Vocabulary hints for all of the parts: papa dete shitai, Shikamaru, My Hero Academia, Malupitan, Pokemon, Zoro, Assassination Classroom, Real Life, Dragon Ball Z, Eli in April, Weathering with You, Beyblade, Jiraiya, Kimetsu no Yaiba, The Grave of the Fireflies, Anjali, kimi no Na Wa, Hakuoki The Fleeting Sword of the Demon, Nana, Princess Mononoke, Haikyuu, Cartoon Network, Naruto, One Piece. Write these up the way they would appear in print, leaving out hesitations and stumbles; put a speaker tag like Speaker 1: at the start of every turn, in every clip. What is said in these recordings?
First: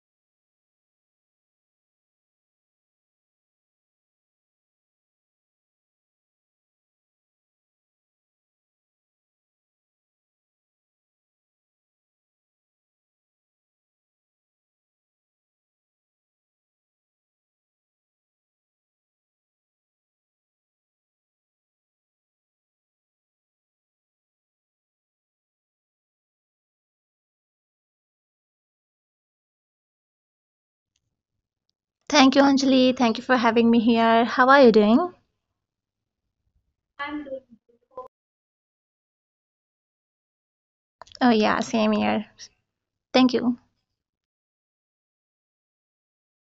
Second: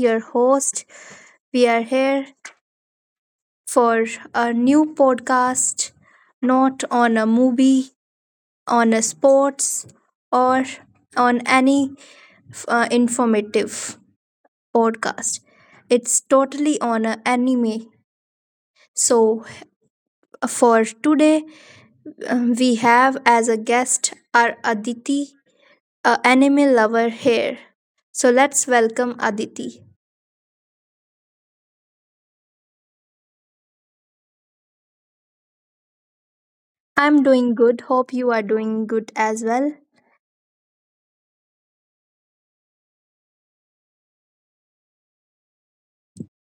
Speaker 1: your host. We are here for a new podcast, not on a movie, on a sports, or on any informative podcast. It's totally on a anime. So for today, we have as a guest our Aditi, a anime lover here. So let's welcome Aditi.
Speaker 2: Thank you, Anjali. Thank you for having me here. How are you doing?
Speaker 1: I'm doing good. Hope you are doing good as well.
Speaker 2: Oh, yeah, same here. Thank you.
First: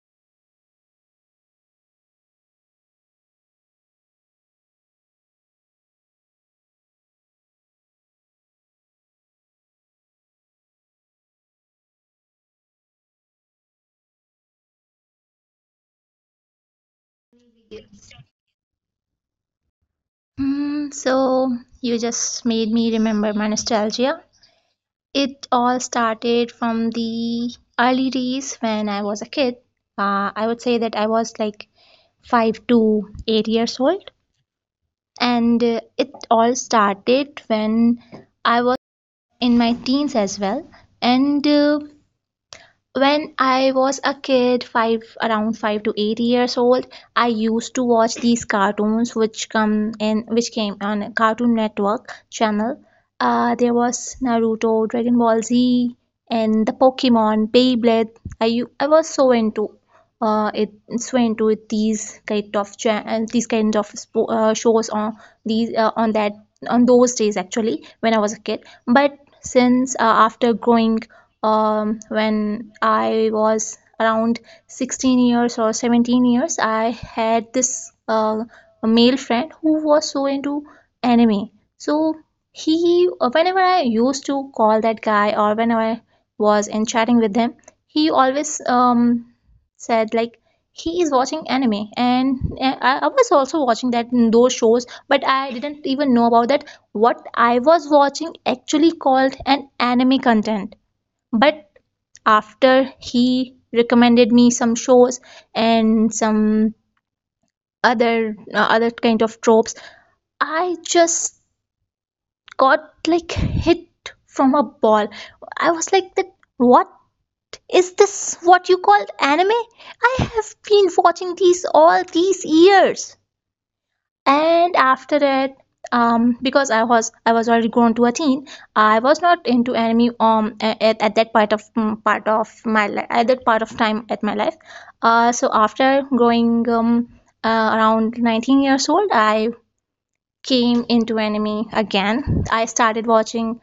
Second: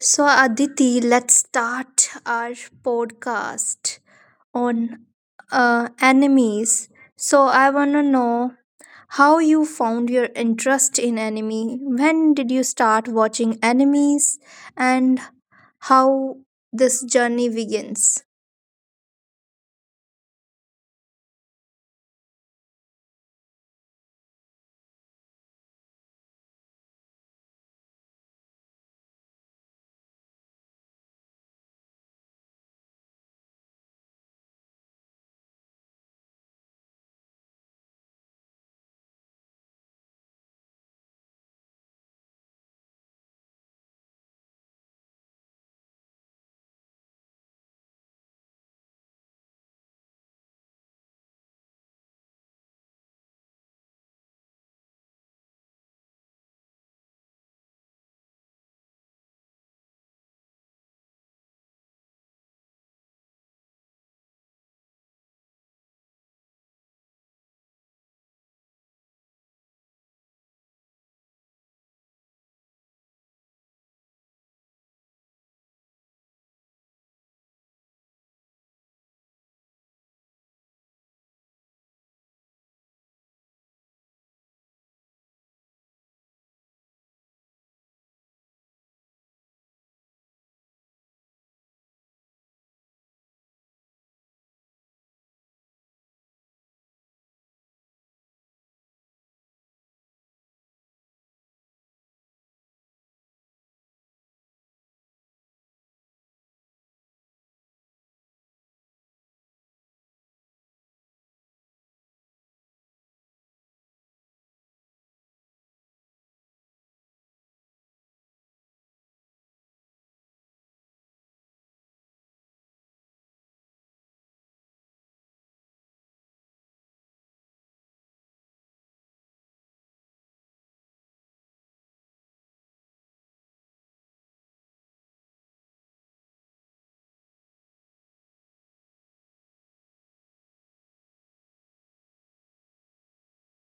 Speaker 1: So, Aditi, let's start our podcast on enemies. So, I want to know how you found your interest in anime. When did you start watching enemies and how this journey begins?
Speaker 2: So, you just made me remember my nostalgia. It all started from the early days when I was a kid. I would say that I was like 5 to 8 years old. And it all started when I was in my teens as well. And when I was a kid, 5 to 8 years old, I used to watch these cartoons which come in which came on Cartoon Network channel. There was Naruto, Dragon Ball Z, and the Pokemon, Beyblade. I was so into it so into it, these kind of cha- and these kind of shows on these on that on those days actually when I was a kid. But since after growing when I was around 16 years or 17 years, I had this a male friend who was so into anime. So he, whenever I used to call that guy or whenever I was in chatting with him, he always said like he is watching anime and uh, I was also watching that those shows, but I didn't even know about that what I was watching actually called an anime content. But after he recommended me some shows and some other kind of tropes, I just got like hit from a ball. I was like that, what is this? What you call anime? I have been watching these all these years. And after that, because i was already grown to a teen, I was not into anime. At that part of part of my life, at that part of time at my life, so after growing around 19 years old, I came into anime again. I started watching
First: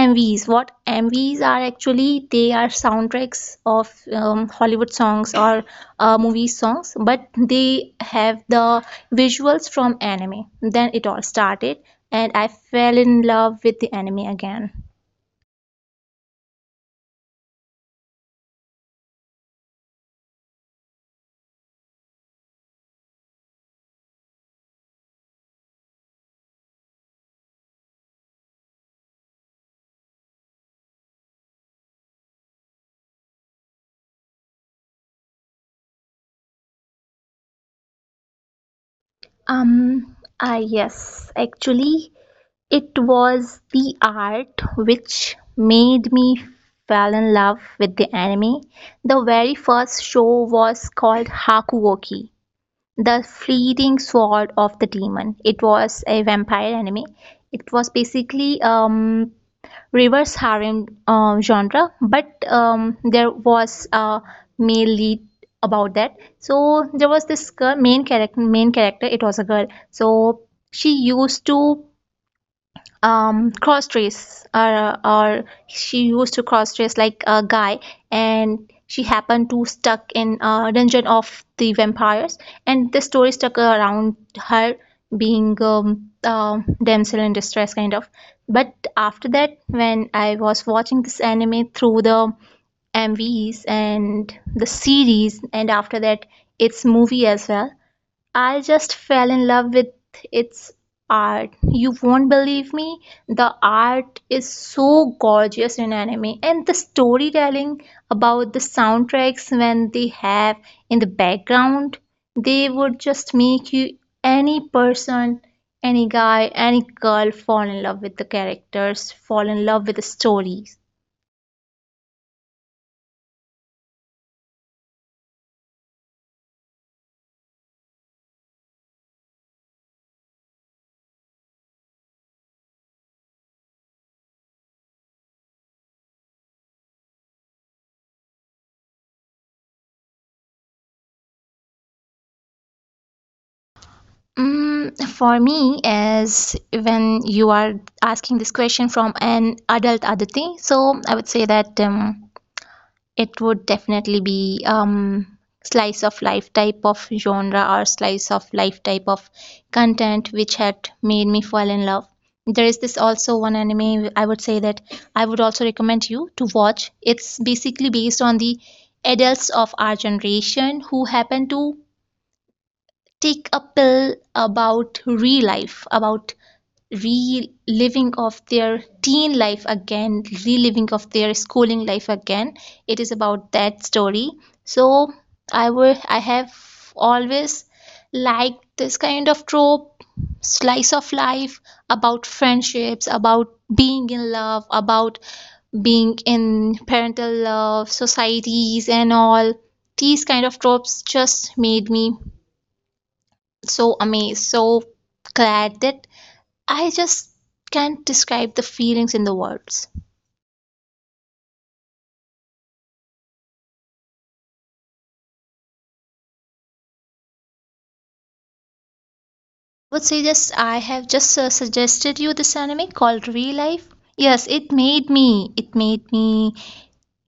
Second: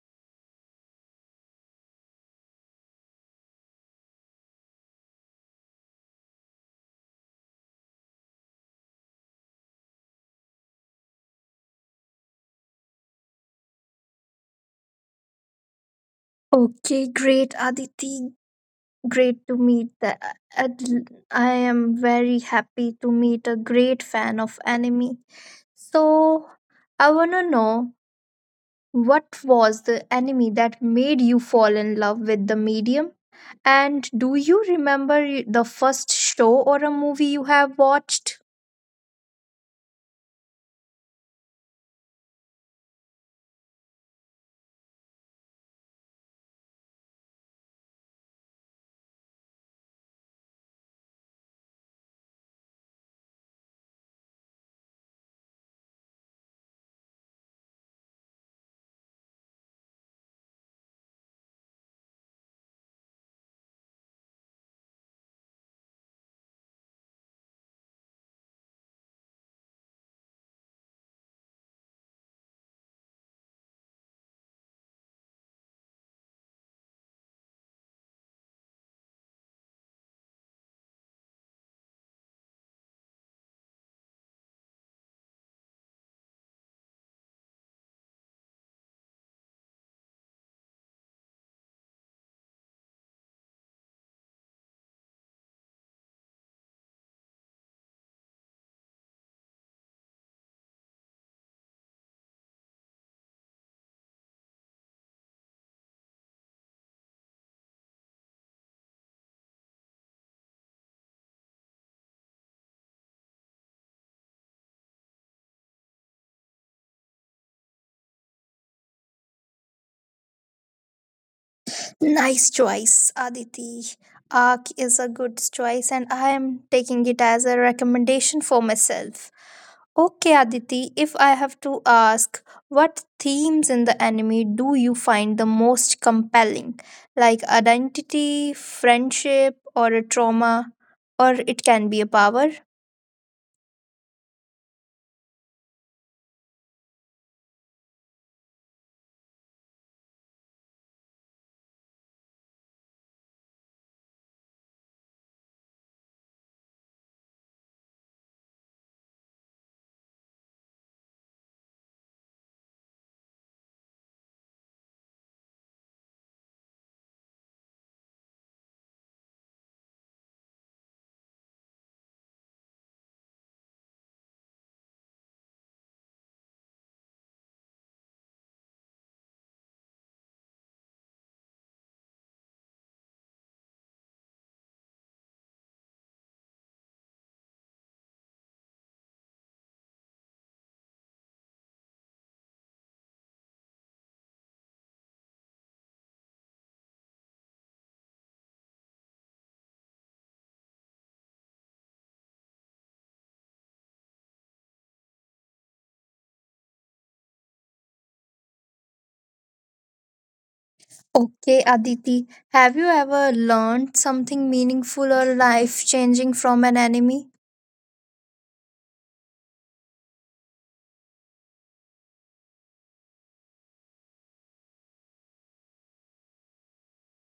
Speaker 2: MVs. What MVs are actually, they are soundtracks of Hollywood songs or movie songs, but they have the visuals from anime. Then it all started, and I fell in love with the anime again.
Speaker 1: Okay, great, Aditi. Great to meet that. I am very happy to meet a great fan of anime. So, I want to know what was the anime that made you fall in love with the medium? And do you remember the first show or a movie you have watched?
Speaker 2: Yes, actually, it was the art which made me fell in love with the anime. The very first show was called Hakuoki, The Fleeting Sword of the Demon. It was a vampire anime. It was basically reverse harem genre, but there was a male lead about that. So there was this girl, main character. It was a girl. So she used to cross dress or she used to cross dress like a guy, and she happened to stuck in a dungeon of the vampires, and the story stuck around her being damsel in distress kind of. But after that, when I was watching this anime through the MVs and the series, and after that, its movie as well, I just fell in love with its art. You won't believe me. The art is so gorgeous in anime, and the storytelling about the soundtracks when they have in the background, they would just make you, any person, any guy, any girl fall in love with the characters, fall in love with the stories.
Speaker 1: Nice choice, Aditi. Arc is a good choice, and I am taking it as a recommendation for myself. Okay, Aditi, if I have to ask, what themes in the anime do you find the most compelling? Like identity, friendship, or a trauma, or it can be a power?
Speaker 2: For me, as when you are asking this question from an adult Aditi, so I would say that it would definitely be slice of life type of genre or slice of life type of content which had made me fall in love. There is this also one anime I would say that I would also recommend you to watch. It's basically based on the adults of our generation who happen to take a pill about re-life, about reliving of their teen life again, reliving of their schooling life again. It is about that story. So I have always liked this kind of trope, slice of life, about friendships, about being in love, about being in parental love, societies and all. These kind of tropes just made me so amazed, so glad that I just can't describe the feelings in the words. I
Speaker 1: Okay, Aditi, have you ever learned something meaningful or life changing from an anime?
Speaker 2: would say, just I have just suggested you this anime called Real Life. Yes, it made me. It made me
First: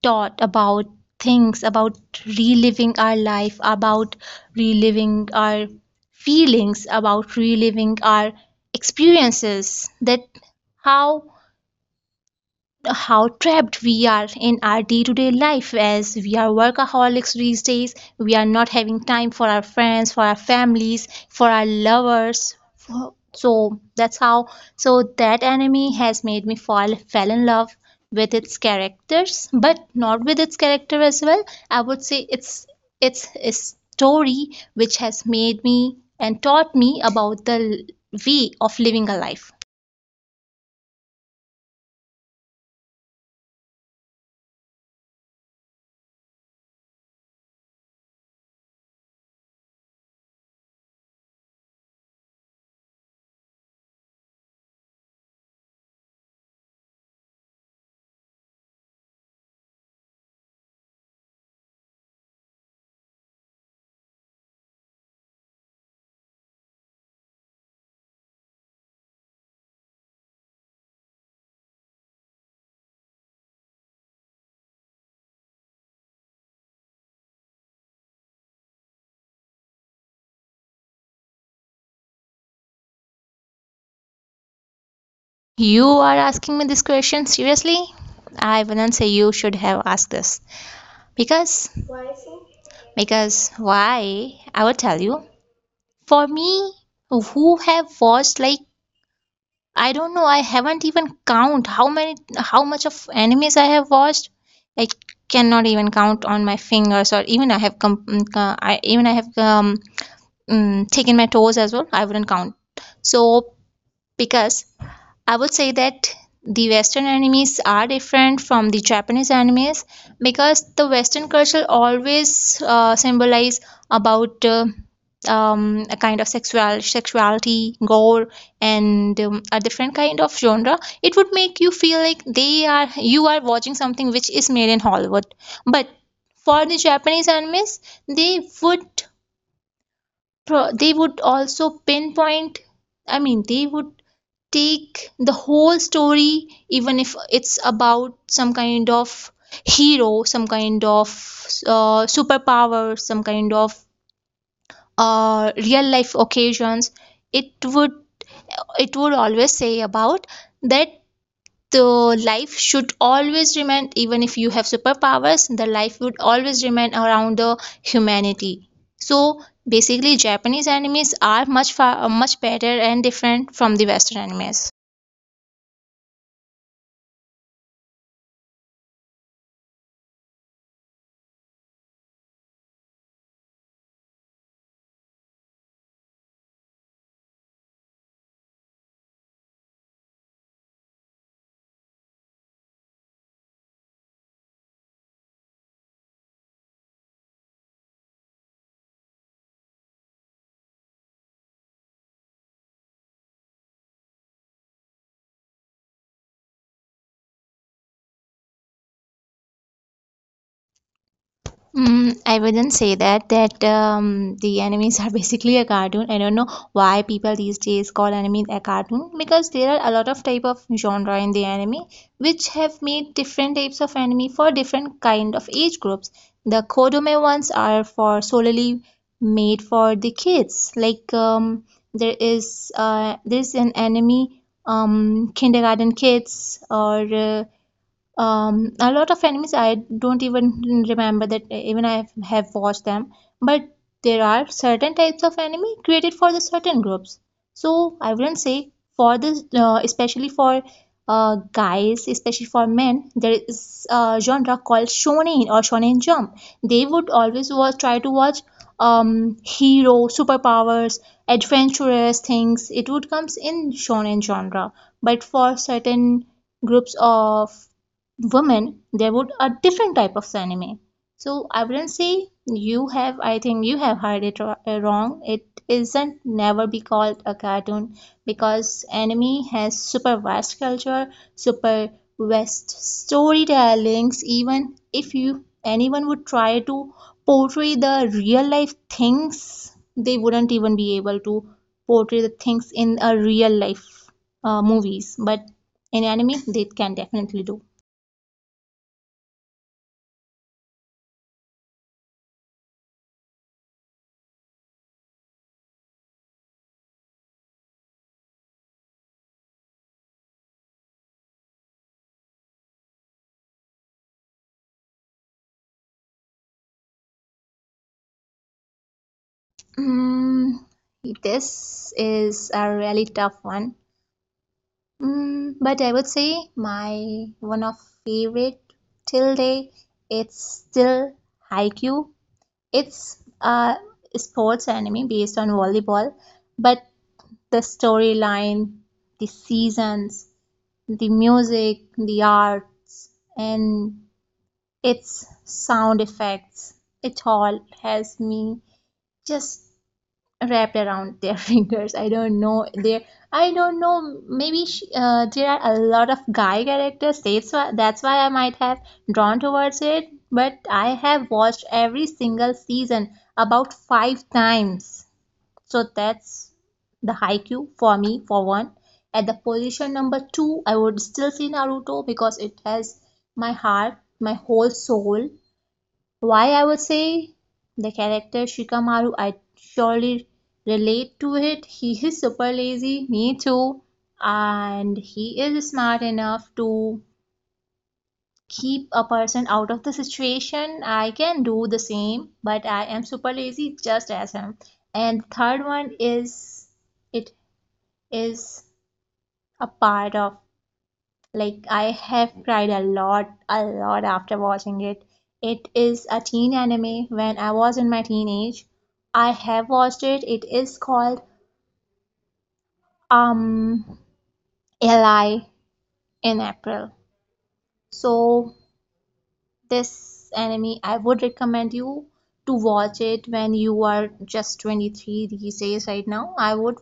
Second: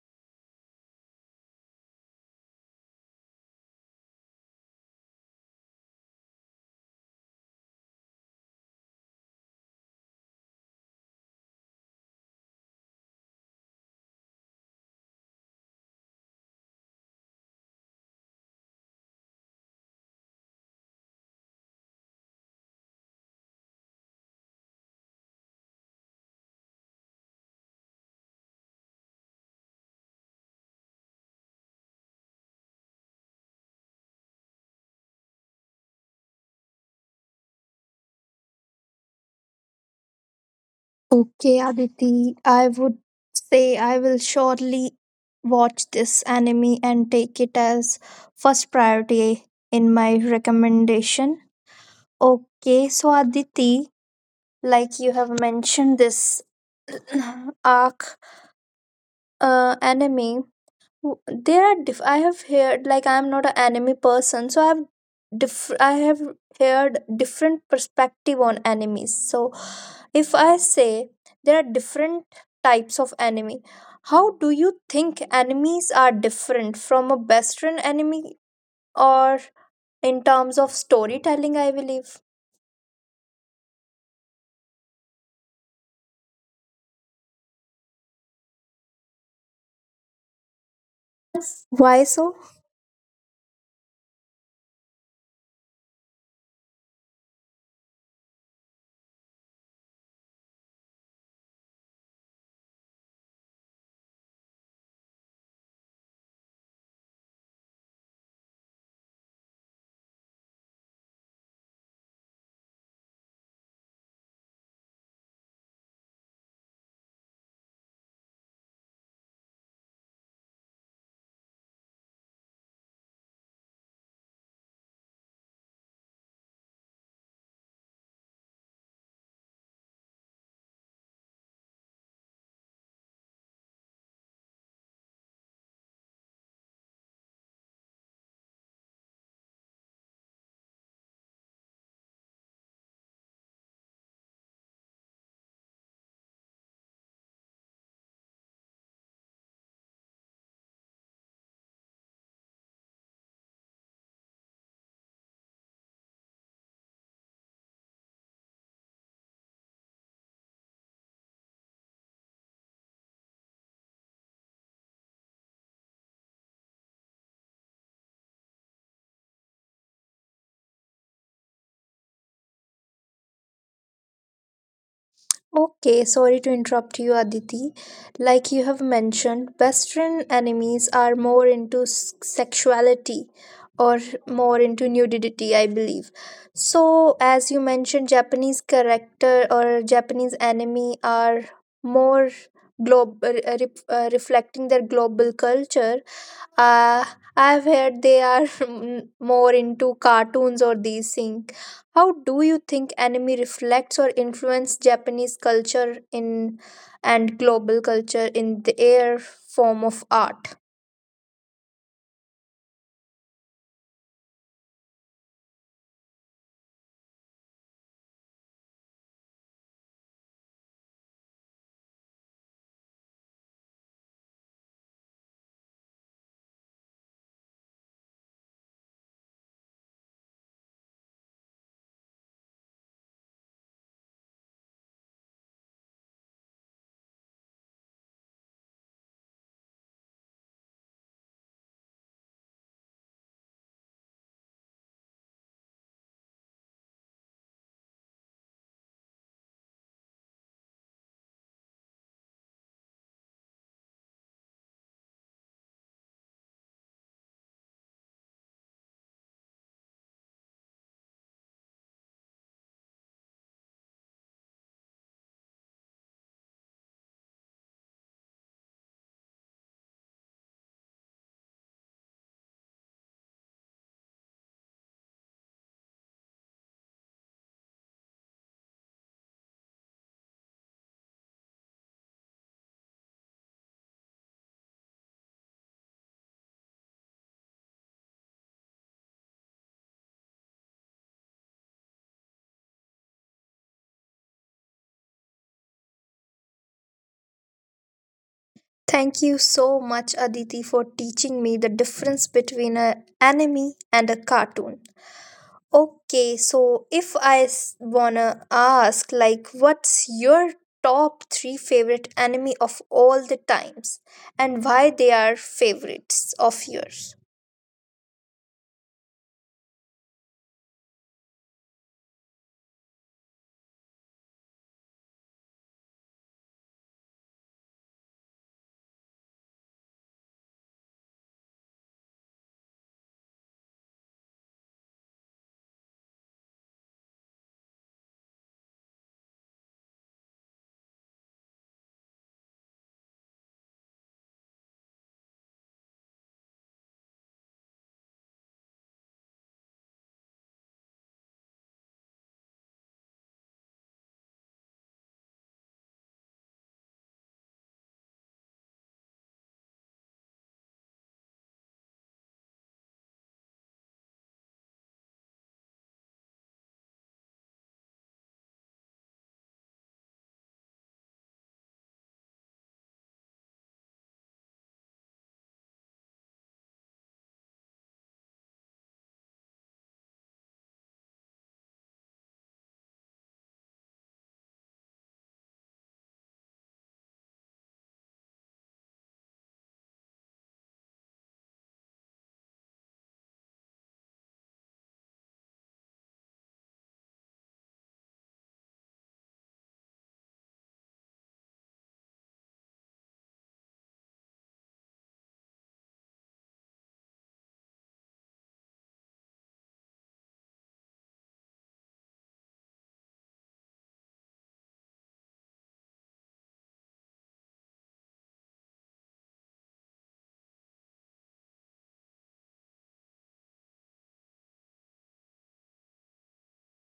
Speaker 2: thought about things, about reliving our life, about reliving our feelings, about reliving our experiences. That how trapped we are in our day-to-day life, as we are workaholics these days, we are not having time for our friends, for our families, for our lovers, for- so that's how, so that anime has made me fall fell in love with its characters, but not with its character as well. I would say it's a story which has made me and taught me about the way of living a life.
Speaker 1: Okay, Aditi, I would say I will surely watch this anime and take it as first priority in my recommendation. Okay, so Aditi, like you have mentioned this arc anime, there are I have heard like I am not an anime person, so I have heard different perspective on animes. So if I say there are different types of enemy, how do you think enemies are different from a Western enemy or in terms of storytelling? I believe.
Speaker 2: You are asking me this question seriously? I wouldn't say you should have asked this. Because,
Speaker 1: Why so?
Speaker 2: because why? I will tell you. For me, who have watched like, I don't know, I haven't even count how many, how much of animes I have watched. I cannot even count on my fingers, or even I have I have taken my toes as well. I wouldn't count. So because I would say that the Western animes are different from the Japanese animes, because the Western culture always symbolize about a kind of sexuality, gore, and a different kind of genre. It would make you feel like they are you are watching something which is made in Hollywood. But for the Japanese animes, they would they would also pinpoint. I mean, they would take the whole story, even if it's about some kind of hero, some kind of superpower, some kind of real life occasions. It would it would always say about that the life should always remain, even if you have superpowers, the life would always remain around the humanity. So basically, Japanese animes are much far much better and different from the Western animes.
Speaker 1: Okay, sorry to interrupt you, Aditi. Like you have mentioned, Western enemies are more into sexuality or more into nudity, I believe. So, as you mentioned, Japanese character or Japanese enemy are more global, reflecting their global culture uh, I've heard they are more into cartoons or these things. How do you think anime reflects or influences Japanese culture in and global culture in their form of art?
Speaker 2: I wouldn't say that the enemies are basically a cartoon. I don't know why people these days call anime a cartoon, because there are a lot of type of genre in the anime which have made different types of anime for different kind of age groups. The Kodome ones are for solely made for the kids. Like there is there's an anime, kindergarten kids, or a lot of animes I don't even remember that even i have watched them. But there are certain types of anime created for the certain groups, so I wouldn't say. For this, especially for guys, especially for men, there is a genre called shonen or shonen jump. They would always try to watch hero, superpowers, adventurous things. It would comes in shonen genre. But for certain groups of women, there would a different type of anime. So I wouldn't say you have. I think you have heard it wrong. It isn't never be called a cartoon, because anime has super vast culture, super vast storytellings. Even if you anyone would try to portray the real life things, they wouldn't even be able to portray the things in a real life movies. But in anime, they can definitely do.
Speaker 1: Thank you so much, Aditi, for teaching me the difference between an anime and a cartoon. Okay, so if wanna ask, like, what's your top three favorite anime of all the times and why they are favorites of yours?
Speaker 2: Mm, this is a really tough one. But I would say my one of favorite till day, it's still Haikyuu. It's a sports anime based on volleyball, but the storyline, the seasons, the music, the arts, and its sound effects, it all has me just wrapped around their fingers. I don't know. There, I don't know. Maybe she, there are a lot of guy characters. That's why I might have drawn towards it. But I have watched every single season about five times. So that's the Haikyuu for me, for one. At the position number two, I would still see Naruto because it has my heart, my whole soul. Why, I would say the character Shikamaru, I surely relate to it. He is super lazy, me too, and he is smart enough to keep a person out of the situation. I can do the same, but I am super lazy just as him. And the third one is, it is a part of. Like I have cried a lot after watching it. It is a teen anime. When I was in my teenage, I have watched it. It is called um Eli in April. So this anime I would recommend you to watch it when you are just 23. These days, right now, I would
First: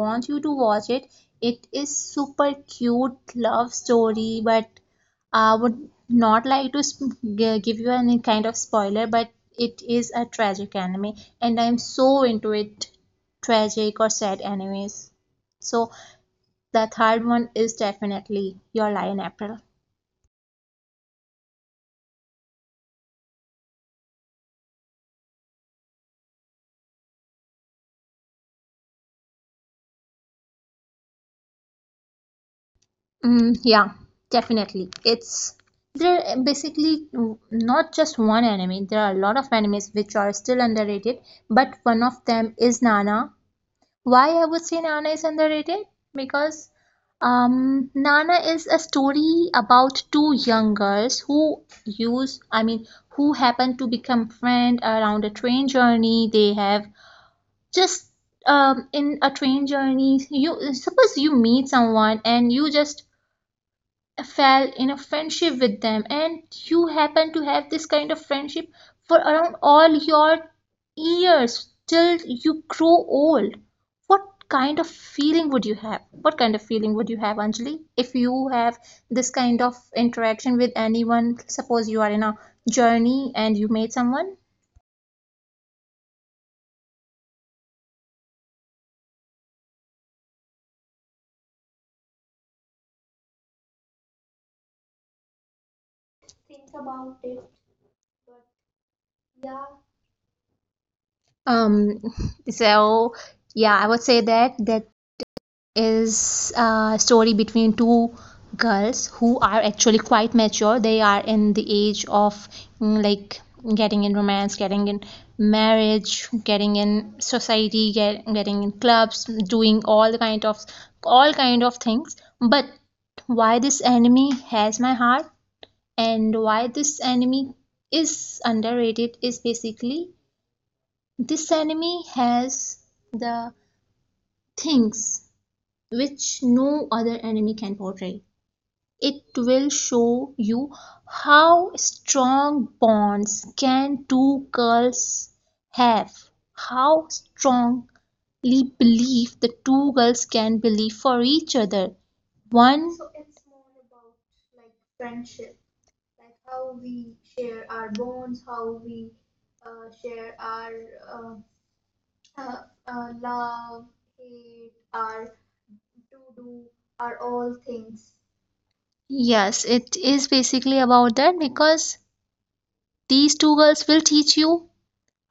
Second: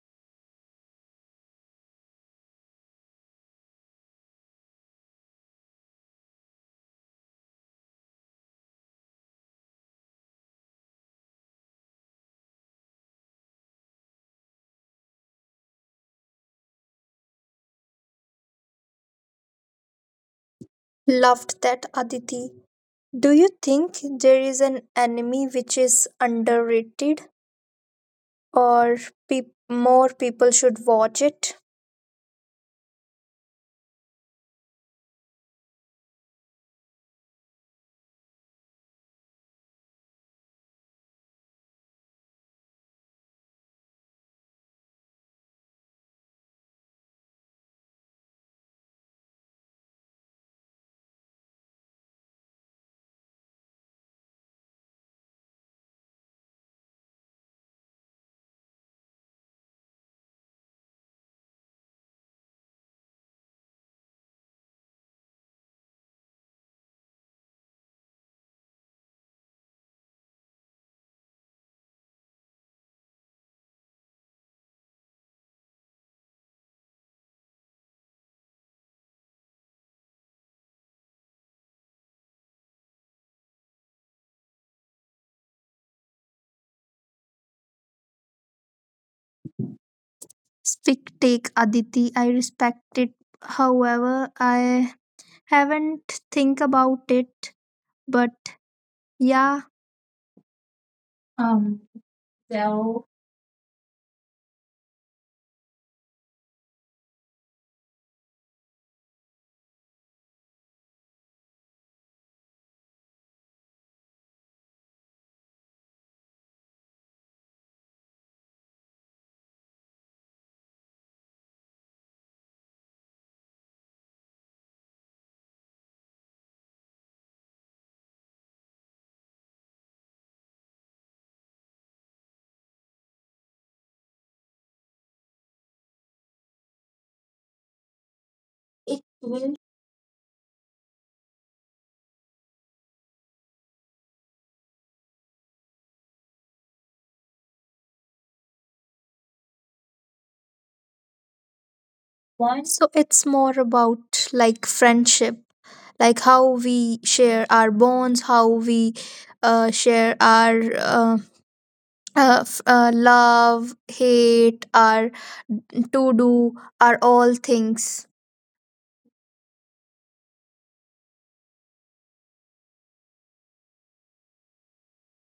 Speaker 2: want you to watch it. It is super cute love story, but I would not like to give you any kind of spoiler, but it is a tragic anime, and I'm so into it, tragic or sad animes. So the third one is definitely Your Lie in April.
Speaker 1: Loved that, Aditi. Do you think there is an anime which is underrated or peop more people should watch it?
Speaker 2: Mm, yeah, definitely. It's There are basically not just one anime. There are a lot of animes which are still underrated, but one of them is Nana. Why I would say Nana is underrated? Because Nana is a story about two young girls I mean, who happen to become friend around a train journey. They have just In a train journey, you suppose you meet someone and you just fell in a friendship with them, and you happen to have this kind of friendship for around all your years till you grow old. What kind of feeling would you have what kind of feeling would you have, Anjali, if you have this kind of interaction with anyone? Suppose you are in a journey and you meet someone.
Speaker 1: Speak take, Aditi. I respect it. However, I haven't think
Speaker 2: Think
Speaker 1: about
Speaker 2: about it.
Speaker 1: it, but
Speaker 2: Yeah.
Speaker 1: yeah.
Speaker 2: um so yeah, I would say that is a story between two girls who are actually quite mature. They are in the age of like, getting in romance, getting in marriage, getting in society, getting in clubs, doing all the kind of all kind of things. But why this enemy has my heart and why this enemy is underrated is basically this enemy has the things which no other anime can portray.
Speaker 1: It
Speaker 2: It will show you how strong bonds can two girls have, how strongly believe the two girls can believe for each other. One,
Speaker 1: so it's more about like friendship, like how we share our bonds, how we share our love, hate, our to do, our all things.
Speaker 2: yes, it is basically about that, because these two girls will teach you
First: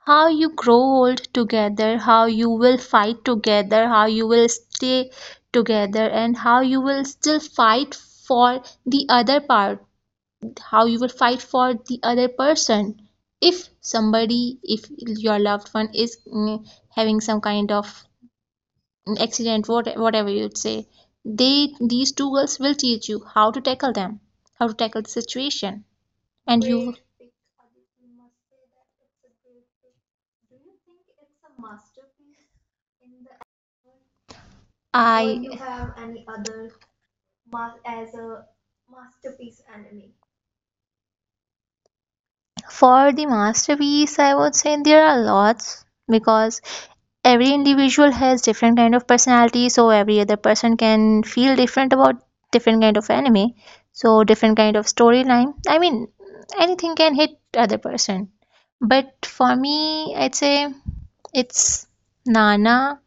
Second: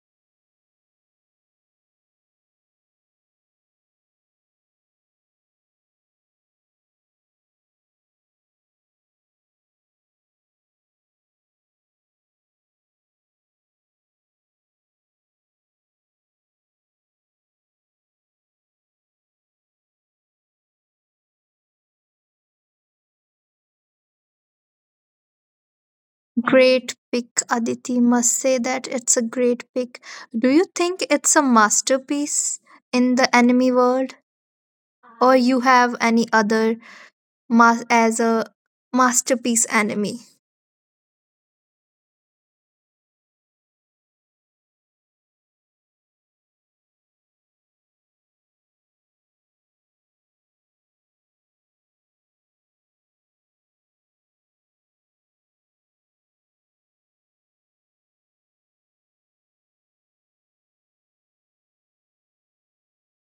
Speaker 2: how you grow old together, how you will fight together, how you will stay together, and how you will still fight for the other part, how you will fight for the other person. If somebody, if your loved one is having some kind of accident, whatever you'd say, they these two girls will teach you how to tackle them, how to tackle the situation, and
Speaker 1: Great
Speaker 2: you.
Speaker 1: pick, Aditi. Must say that it's a great pick. Do you think it's a masterpiece in the anime world,
Speaker 2: Or
Speaker 1: or you have
Speaker 2: I,
Speaker 1: any other as a masterpiece anime?
Speaker 2: for the masterpiece, I would say there are lots, because every individual has different kind of personality, so every other person can feel different about different kind of anime, so different kind of storyline. I mean, anything can hit other person. But for me, I'd say it's Nana.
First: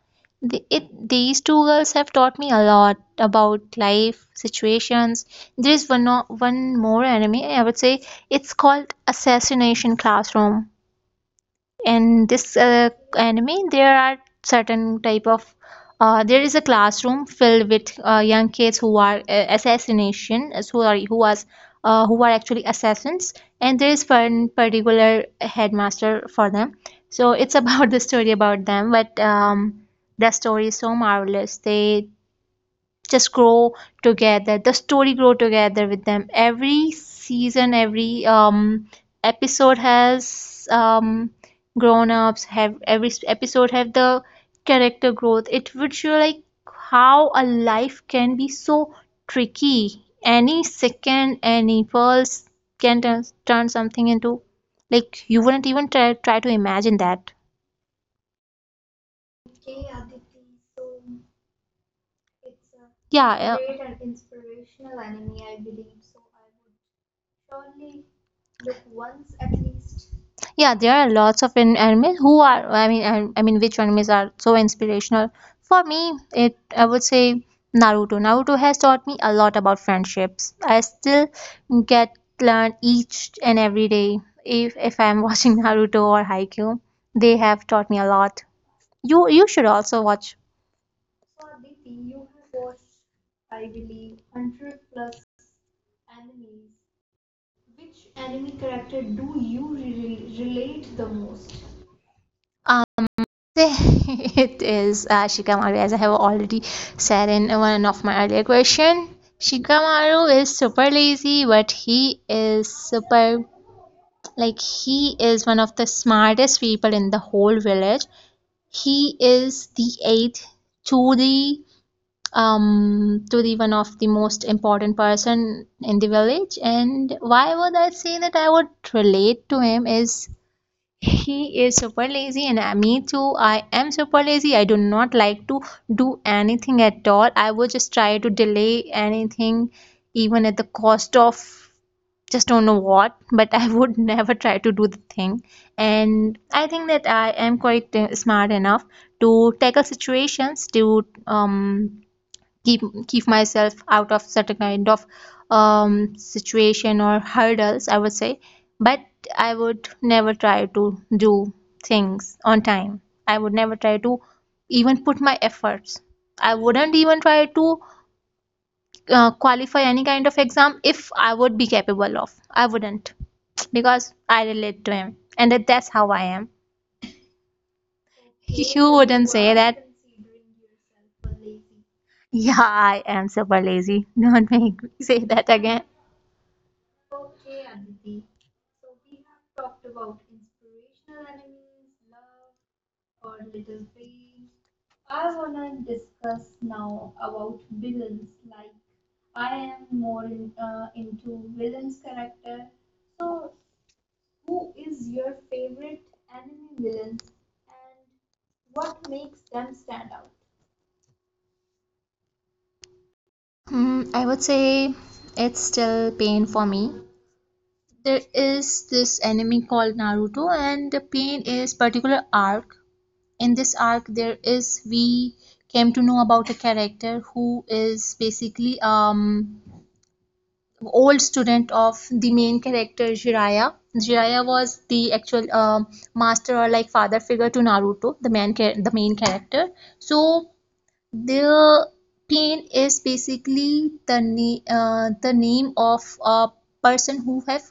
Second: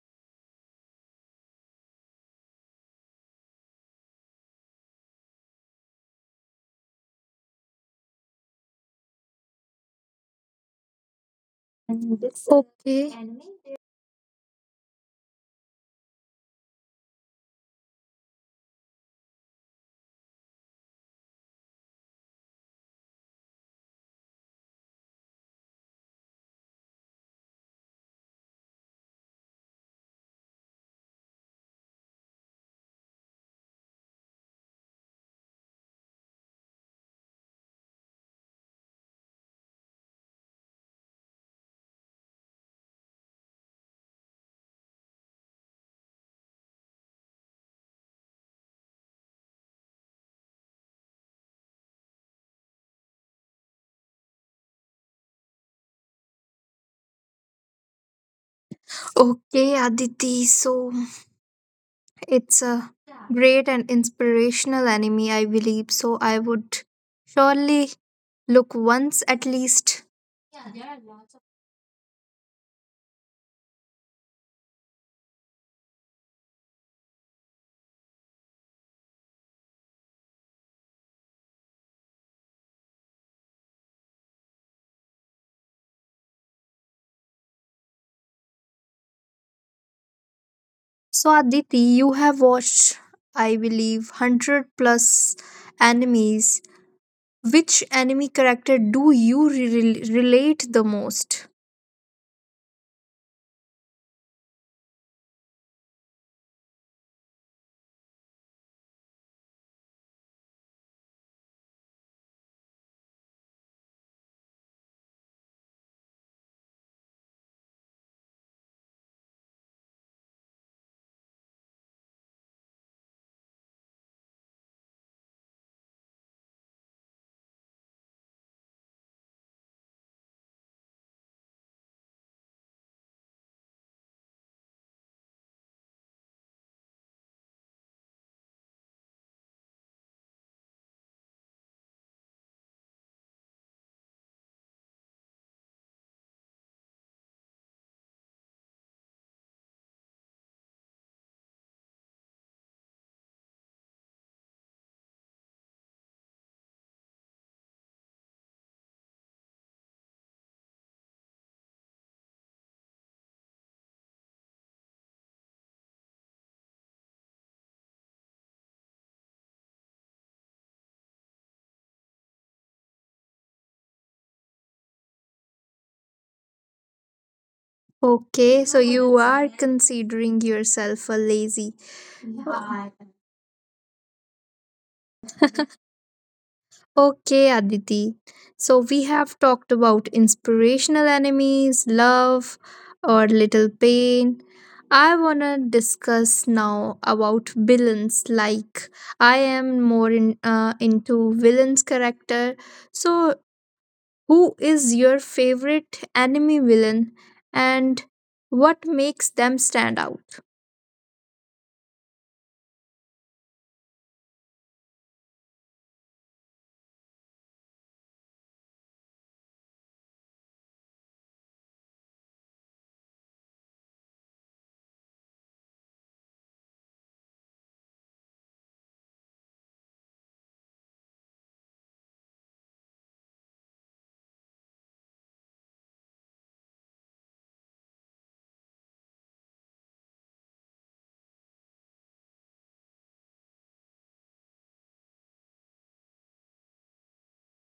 Speaker 2: The, it, these two girls have taught me a lot about life situations. There is one more anime, I would say it's called Assassination Classroom. In this
Speaker 1: Okay.
Speaker 2: anime, there are certain type of there is a classroom filled with young kids who are assassination as who are who was who are actually assassins, and there is one particular headmaster for them. So it's about the story about them, but the story is so marvelous. They just grow together. The story grow together with them. Every season, every episode has grown ups have every s- episode have the character growth. It would show, like, how a life can be so tricky. Any second, any pulse can turn something into, like, you wouldn't even try to imagine that.
Speaker 1: Okay, Aditi. So it's a
Speaker 2: yeah
Speaker 1: great and
Speaker 2: uh,
Speaker 1: inspirational anime, I believe. So I would surely look once at least.
Speaker 2: Yeah, there are lots of animals who are, I mean, I mean which animals are so inspirational. For me, it, I would say Naruto. Naruto has taught me a lot about friendships. I still get learn each and every day if I'm watching Naruto or Haikyuu. They have taught me a lot. You should also watch.
Speaker 1: So, Aditi, you have watched, I believe, 100 plus animes. Which anime character do you relate the most?
Speaker 2: Uh, It is Shikamaru, as I have already said in one of my earlier question. Shikamaru is super lazy, but he is super, like, he is one of the smartest people in the whole village. He is the eighth to the to the one of the most important person in the village. And why would I say that I would relate to him is he is super lazy, and me too. I am super lazy. I do not like to do anything at all. I would just try to delay anything, even at the cost of just don't know what, but I would never try to do the thing. And I think that I am quite smart enough to tackle situations, to keep keep myself out of certain kind of um, situation or hurdles, I would say. But I would never try to do things on time. I would never try to even put my efforts. I wouldn't even try to qualify any kind of exam. If I would be capable of, I wouldn't, because I relate to him, and that's how I am.
Speaker 1: Okay, so
Speaker 2: You
Speaker 1: you
Speaker 2: wouldn't
Speaker 1: are
Speaker 2: say that.
Speaker 1: considering yourself a lazy.
Speaker 2: Yeah, I am super lazy. Don't make me say that again.
Speaker 1: Okay, Aditi. So we have talked about inspirational enemies, love, or little pain. I wanna discuss now about villains. Like I am more into villains character. So who is your favorite enemy villain, and what makes them stand out?
Speaker 2: Hmm, I would say it's still Pain for me. There is this enemy called Naruto, and the Pain is particular arc. In this arc, there is, we came to know about a character who is basically old student of the main character Jiraiya. Jiraiya was the actual master or, like, father figure to Naruto, the the main character. So the Pain is basically the name, the name of a person who have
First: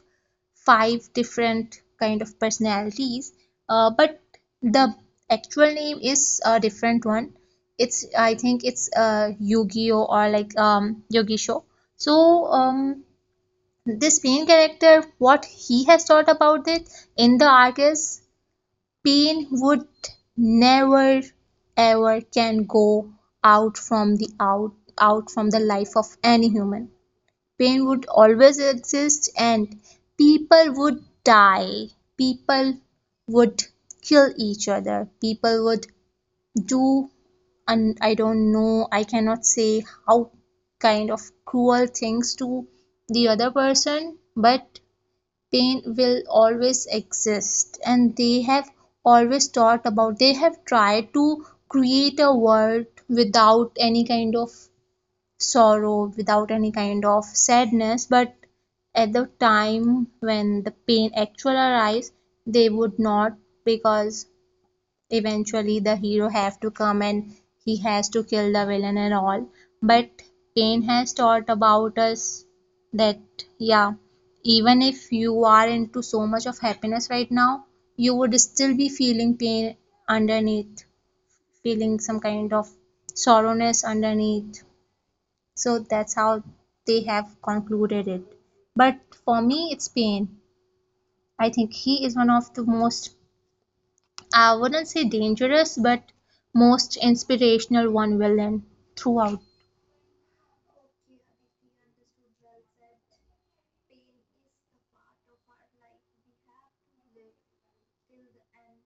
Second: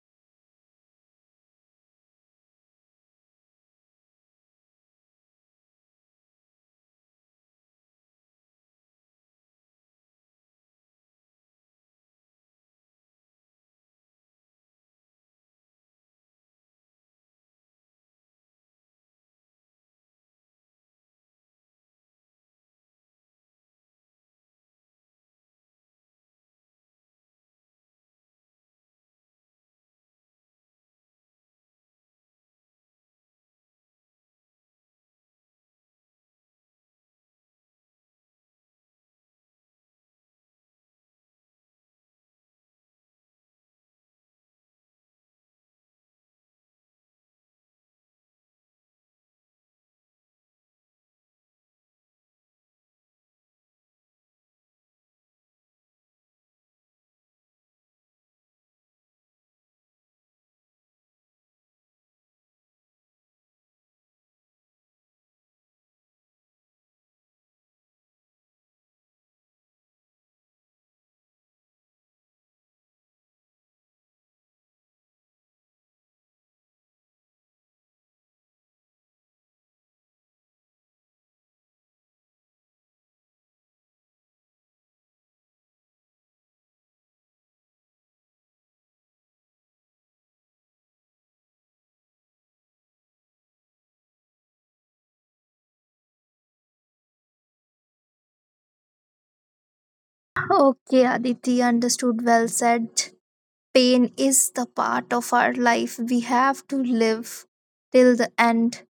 Speaker 2: five different kind of personalities, but the actual name is a different one. It's, I think it's Yu-Gi-Oh, or like Yogisho. So this main character, what he has thought about it in the arc is Pain would never ever can go out from the out out from the life of any human. Pain would always exist and people would die. People would kill each other. People would do, and I don't know, I cannot say how kind of cruel things to the other person, but pain will always exist, and they have always thought about, they have tried to create a world without any kind of sorrow, without any kind of sadness. But at the time when the pain actually arises, they would not, because eventually the hero have to come and he has to kill the villain and all. But Kane has taught about us that, yeah, even if you are into so much of happiness right now, you would still be feeling pain underneath, feeling some kind of sorrowness underneath. So that's how they have concluded it. But for me, it's Pain. I think he is one of the most, I wouldn't say dangerous, but most inspirational one villain throughout.
Speaker 1: Okay, Aditi, understood, well said. Pain is the part of our life we have to live till the end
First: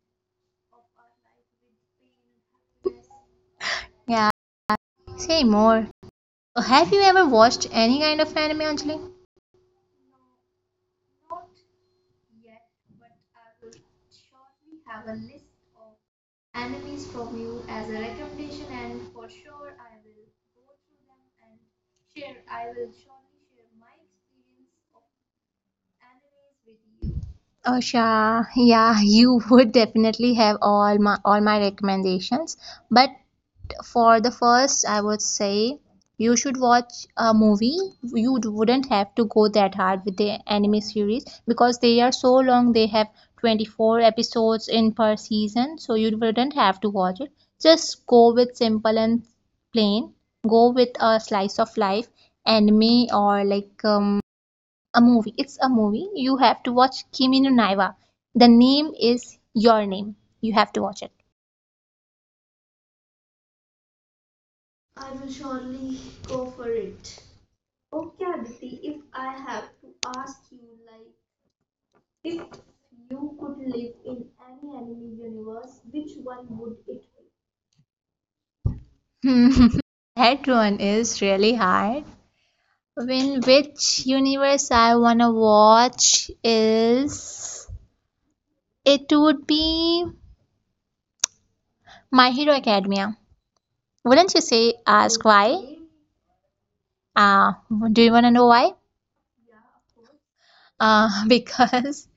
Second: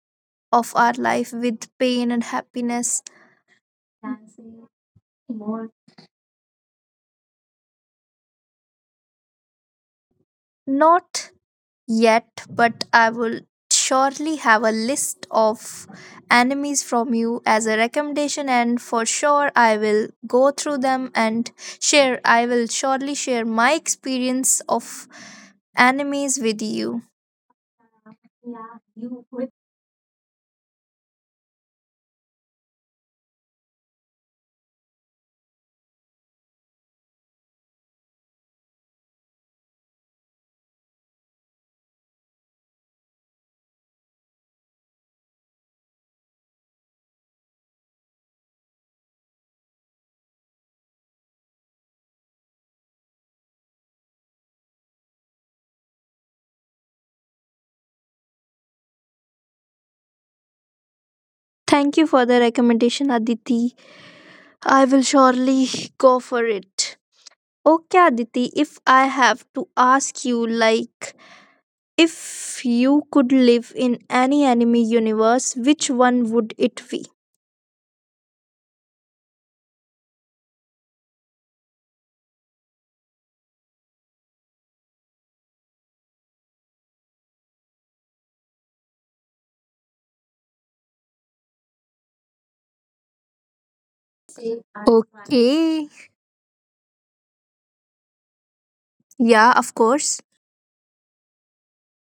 Speaker 1: of our life with pain and happiness.
Speaker 2: Yeah, say more. Have you ever watched any kind of anime, Anjali?
Speaker 1: Not yet, but I will surely have a list of enemies from you as a recommendation, and for sure I will go through them and share. I will surely share my experience of enemies with you.
Speaker 2: Oh, sure. Yeah, you would definitely have all my recommendations. But for the first, I would say you should watch a movie. You wouldn't have to go that hard with the anime series, because they are so long. They have 24 episodes in per season, so you wouldn't have to watch it. Just go with simple and plain. Go with a slice of life anime, or like a movie. It's a movie. You have to watch Kimi no Na Wa. The name is Your Name. You have to watch it.
Speaker 1: Thank you for the recommendation, Aditi. I will surely go for it. Okay, Aditi, if I have to ask you, like, if you could live in any enemy universe, which one would it be?
Speaker 2: That one is really hard. When, which universe I wanna watch is, it would be My Hero Academia. Wouldn't you say ask why?
Speaker 1: Okay.
Speaker 2: Uh, do you wanna know why?
Speaker 1: Yeah, of course.
Speaker 2: Because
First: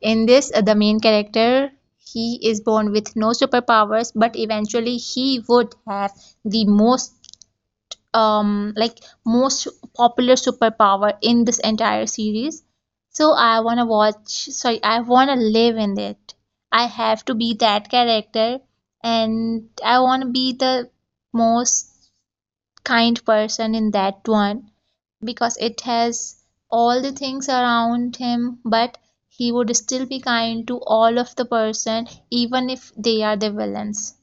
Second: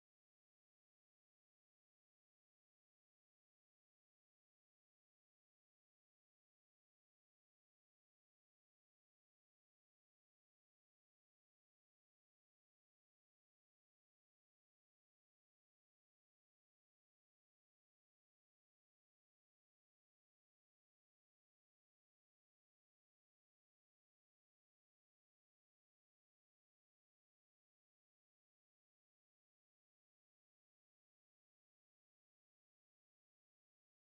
Speaker 2: in this the main character, he is born with no superpowers, but eventually he would have the most, like, most popular superpower in this entire series. So I wanna watch, sorry, I wanna live in it. I have to be that character, and I wanna be the most kind person in that one, because it has all the things around him, but he would still be kind to all of the person even if they are the villains.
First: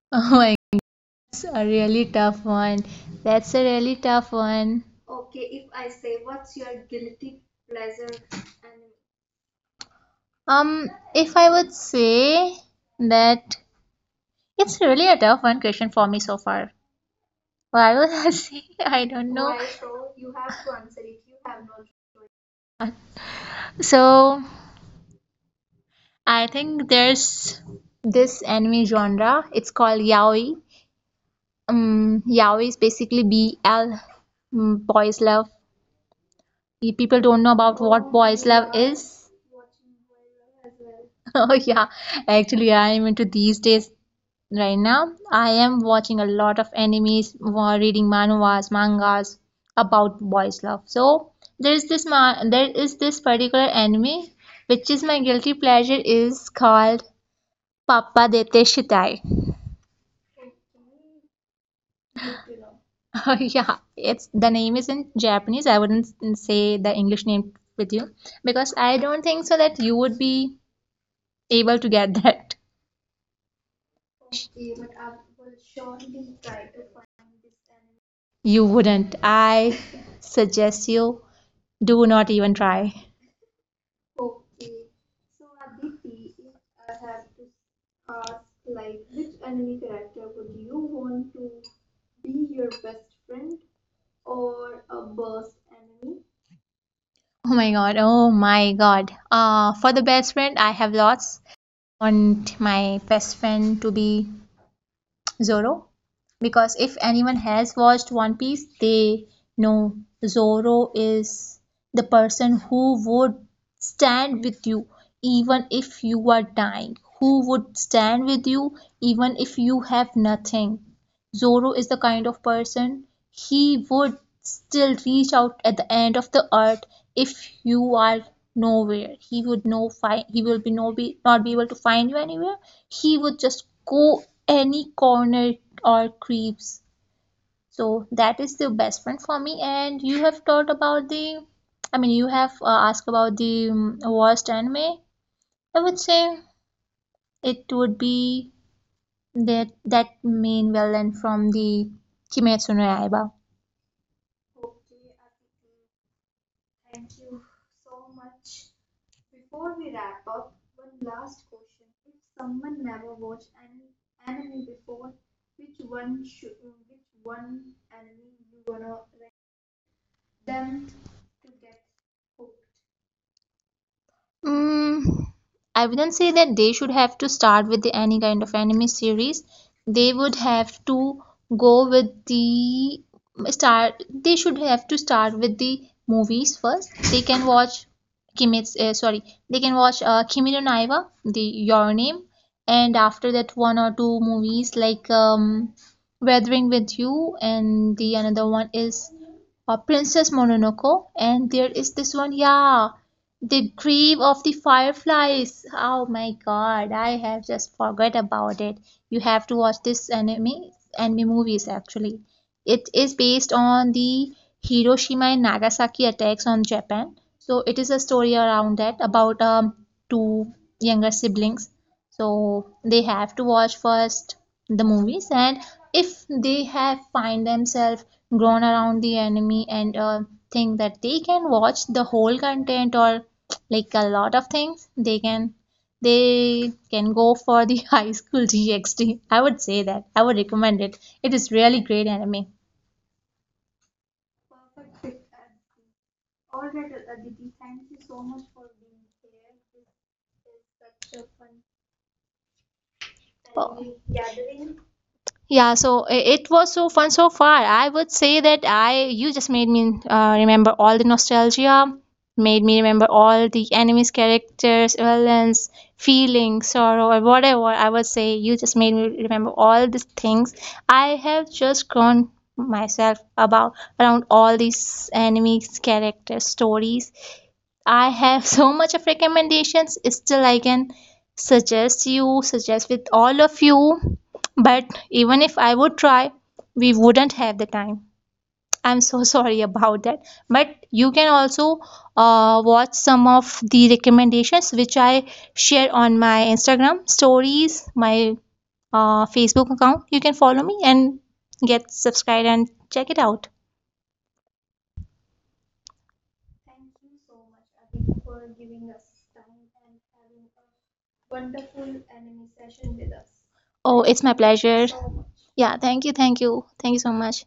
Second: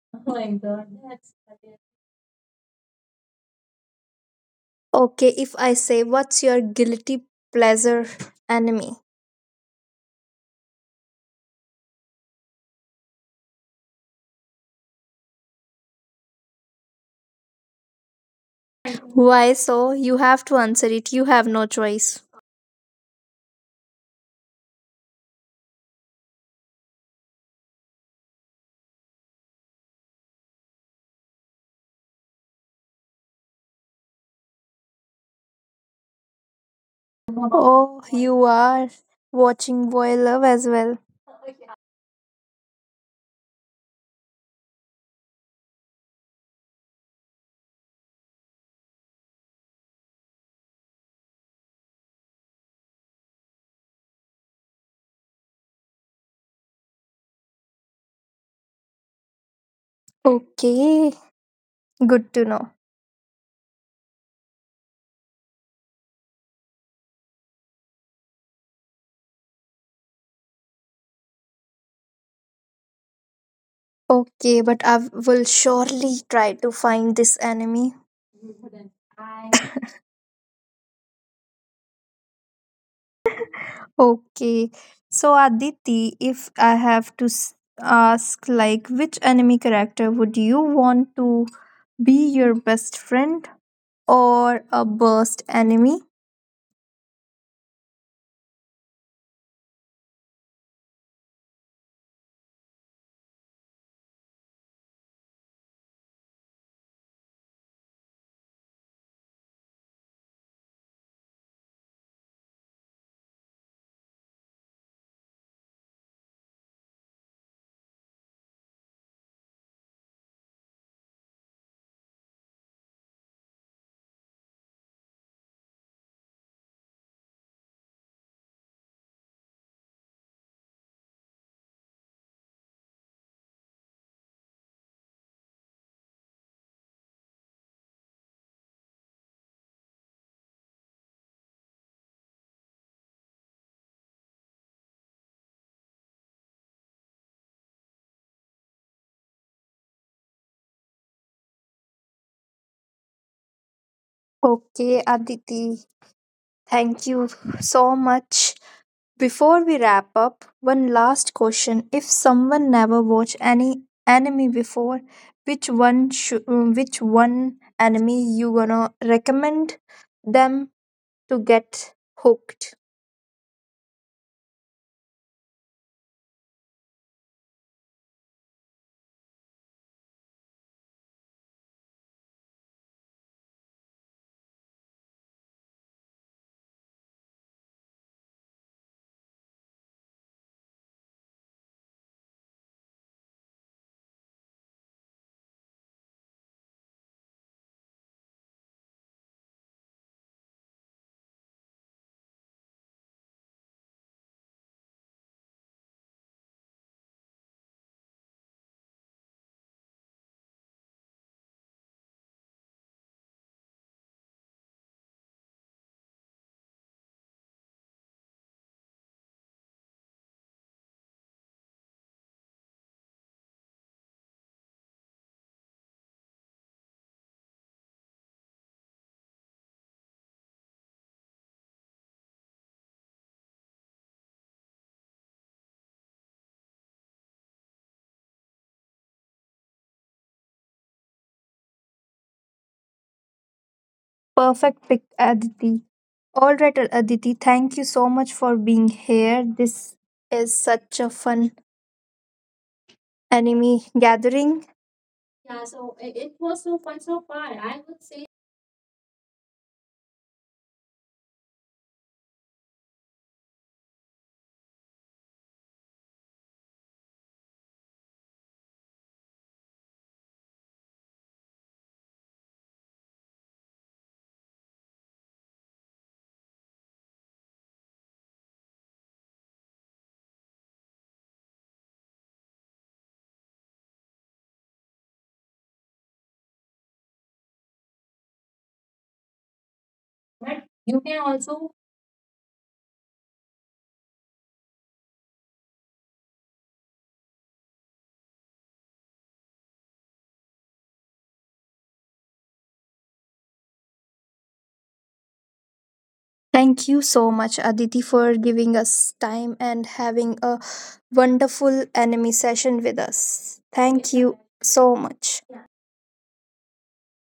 Speaker 2: Oh my, that's a really tough one. That's a really tough one.
Speaker 1: Okay, if I say, what's your guilty pleasure enemy?
Speaker 2: Um, if I would say that, it's really a tough one question for me so far. Why would I say, I don't
Speaker 1: Why
Speaker 2: know.
Speaker 1: so? You have to answer it. You have no
Speaker 2: Choice.
Speaker 1: choice.
Speaker 2: So I think there's this anime genre. It's called yaoi. Yaoi is basically BL, boys love. People don't know about
Speaker 1: Oh,
Speaker 2: what
Speaker 1: you
Speaker 2: boys love
Speaker 1: are
Speaker 2: is.
Speaker 1: watching Boy Love as well.
Speaker 2: Oh yeah, actually I'm into these days right now. I am watching a lot of animes, reading manhwas, mangas about boys love. So there is there is this particular anime which is my guilty pleasure, is called Papa Dete Shitai.
Speaker 1: Okay, good to know.
Speaker 2: Oh yeah, it's, the name is in Japanese. I wouldn't say the English name with you, because I don't think so that you would be able to get that.
Speaker 1: Okay, but I will surely try to find this enemy.
Speaker 2: You wouldn't, I suggest you do not even try.
Speaker 1: Okay. So Aditi, if I have to ask like which anime character would you want to be your best friend or a worst enemy?
Speaker 2: Oh my god, oh my god. For the best friend, I have lots. I want my best friend to be Zoro, because if anyone has watched One Piece, they know Zoro is the person who would stand with you even if you are dying, who would stand with you even if you have nothing. Zoro is the kind of person, he would still reach out at the end of the earth. If you are nowhere, he would no find, he will be no be not be able to find you anywhere. He would just go any corner or creeps. So that is the best friend for me. And you have taught about the, I mean, you have asked about the worst anime. I would say it would be that that main villain from the Kimetsu no Yaiba.
Speaker 1: Okay, Aditi. Thank you so much. Before we wrap up, one last question. If someone never watched any anime before, which one anime you gonna recommend them to get hooked?
Speaker 2: Mm, I wouldn't say that they should have to start with the, any kind of anime series. They would have to go with the start. They should have to start with the movies first. They can watch Kimetsu. Sorry, they can watch Kimi no Na Wa, the Your Name, and after that one or two movies, like Weathering with You, and the another one is Princess Mononoke, and there is this one, yeah. The Grave of the Fireflies. Oh my god, I have just forgot about it. You have to watch this anime movies actually. It is based on the Hiroshima and Nagasaki attacks on Japan. So it is a story around that, about two younger siblings. So they have to watch first the movies, and if they have find themselves grown around the enemy, and think that they can watch the whole content, or like a lot of things they can, they can go for the high school GXT, I would say. That I would recommend it. It is really great anime.
Speaker 1: Perfect pick, Aditi. All right, Aditi, thank you so much for being here. This is such a fun
Speaker 2: Oh.
Speaker 1: anime gathering.
Speaker 2: Yeah, so it was so fun so far. I would say that I, you just made me remember all the nostalgia, made me remember all the enemies, characters, villains, feelings, sorrow, or whatever. I would say you just made me remember all these things. I have just grown myself about around all these enemies, characters, stories. I have so much of recommendations. Still, I can suggest you, suggest with all of you. But even if I would try, we wouldn't have the time. I'm so sorry about that. But you can also watch some of the recommendations which I share on my Instagram stories, my Facebook account. You can follow me and get subscribed and check it out.
Speaker 1: Thank you so much, Aditi, for giving us time and having a wonderful anime session with us.
Speaker 2: Oh, it's
Speaker 1: Thank
Speaker 2: my
Speaker 1: you
Speaker 2: pleasure.
Speaker 1: so much.
Speaker 2: Yeah, thank you so much.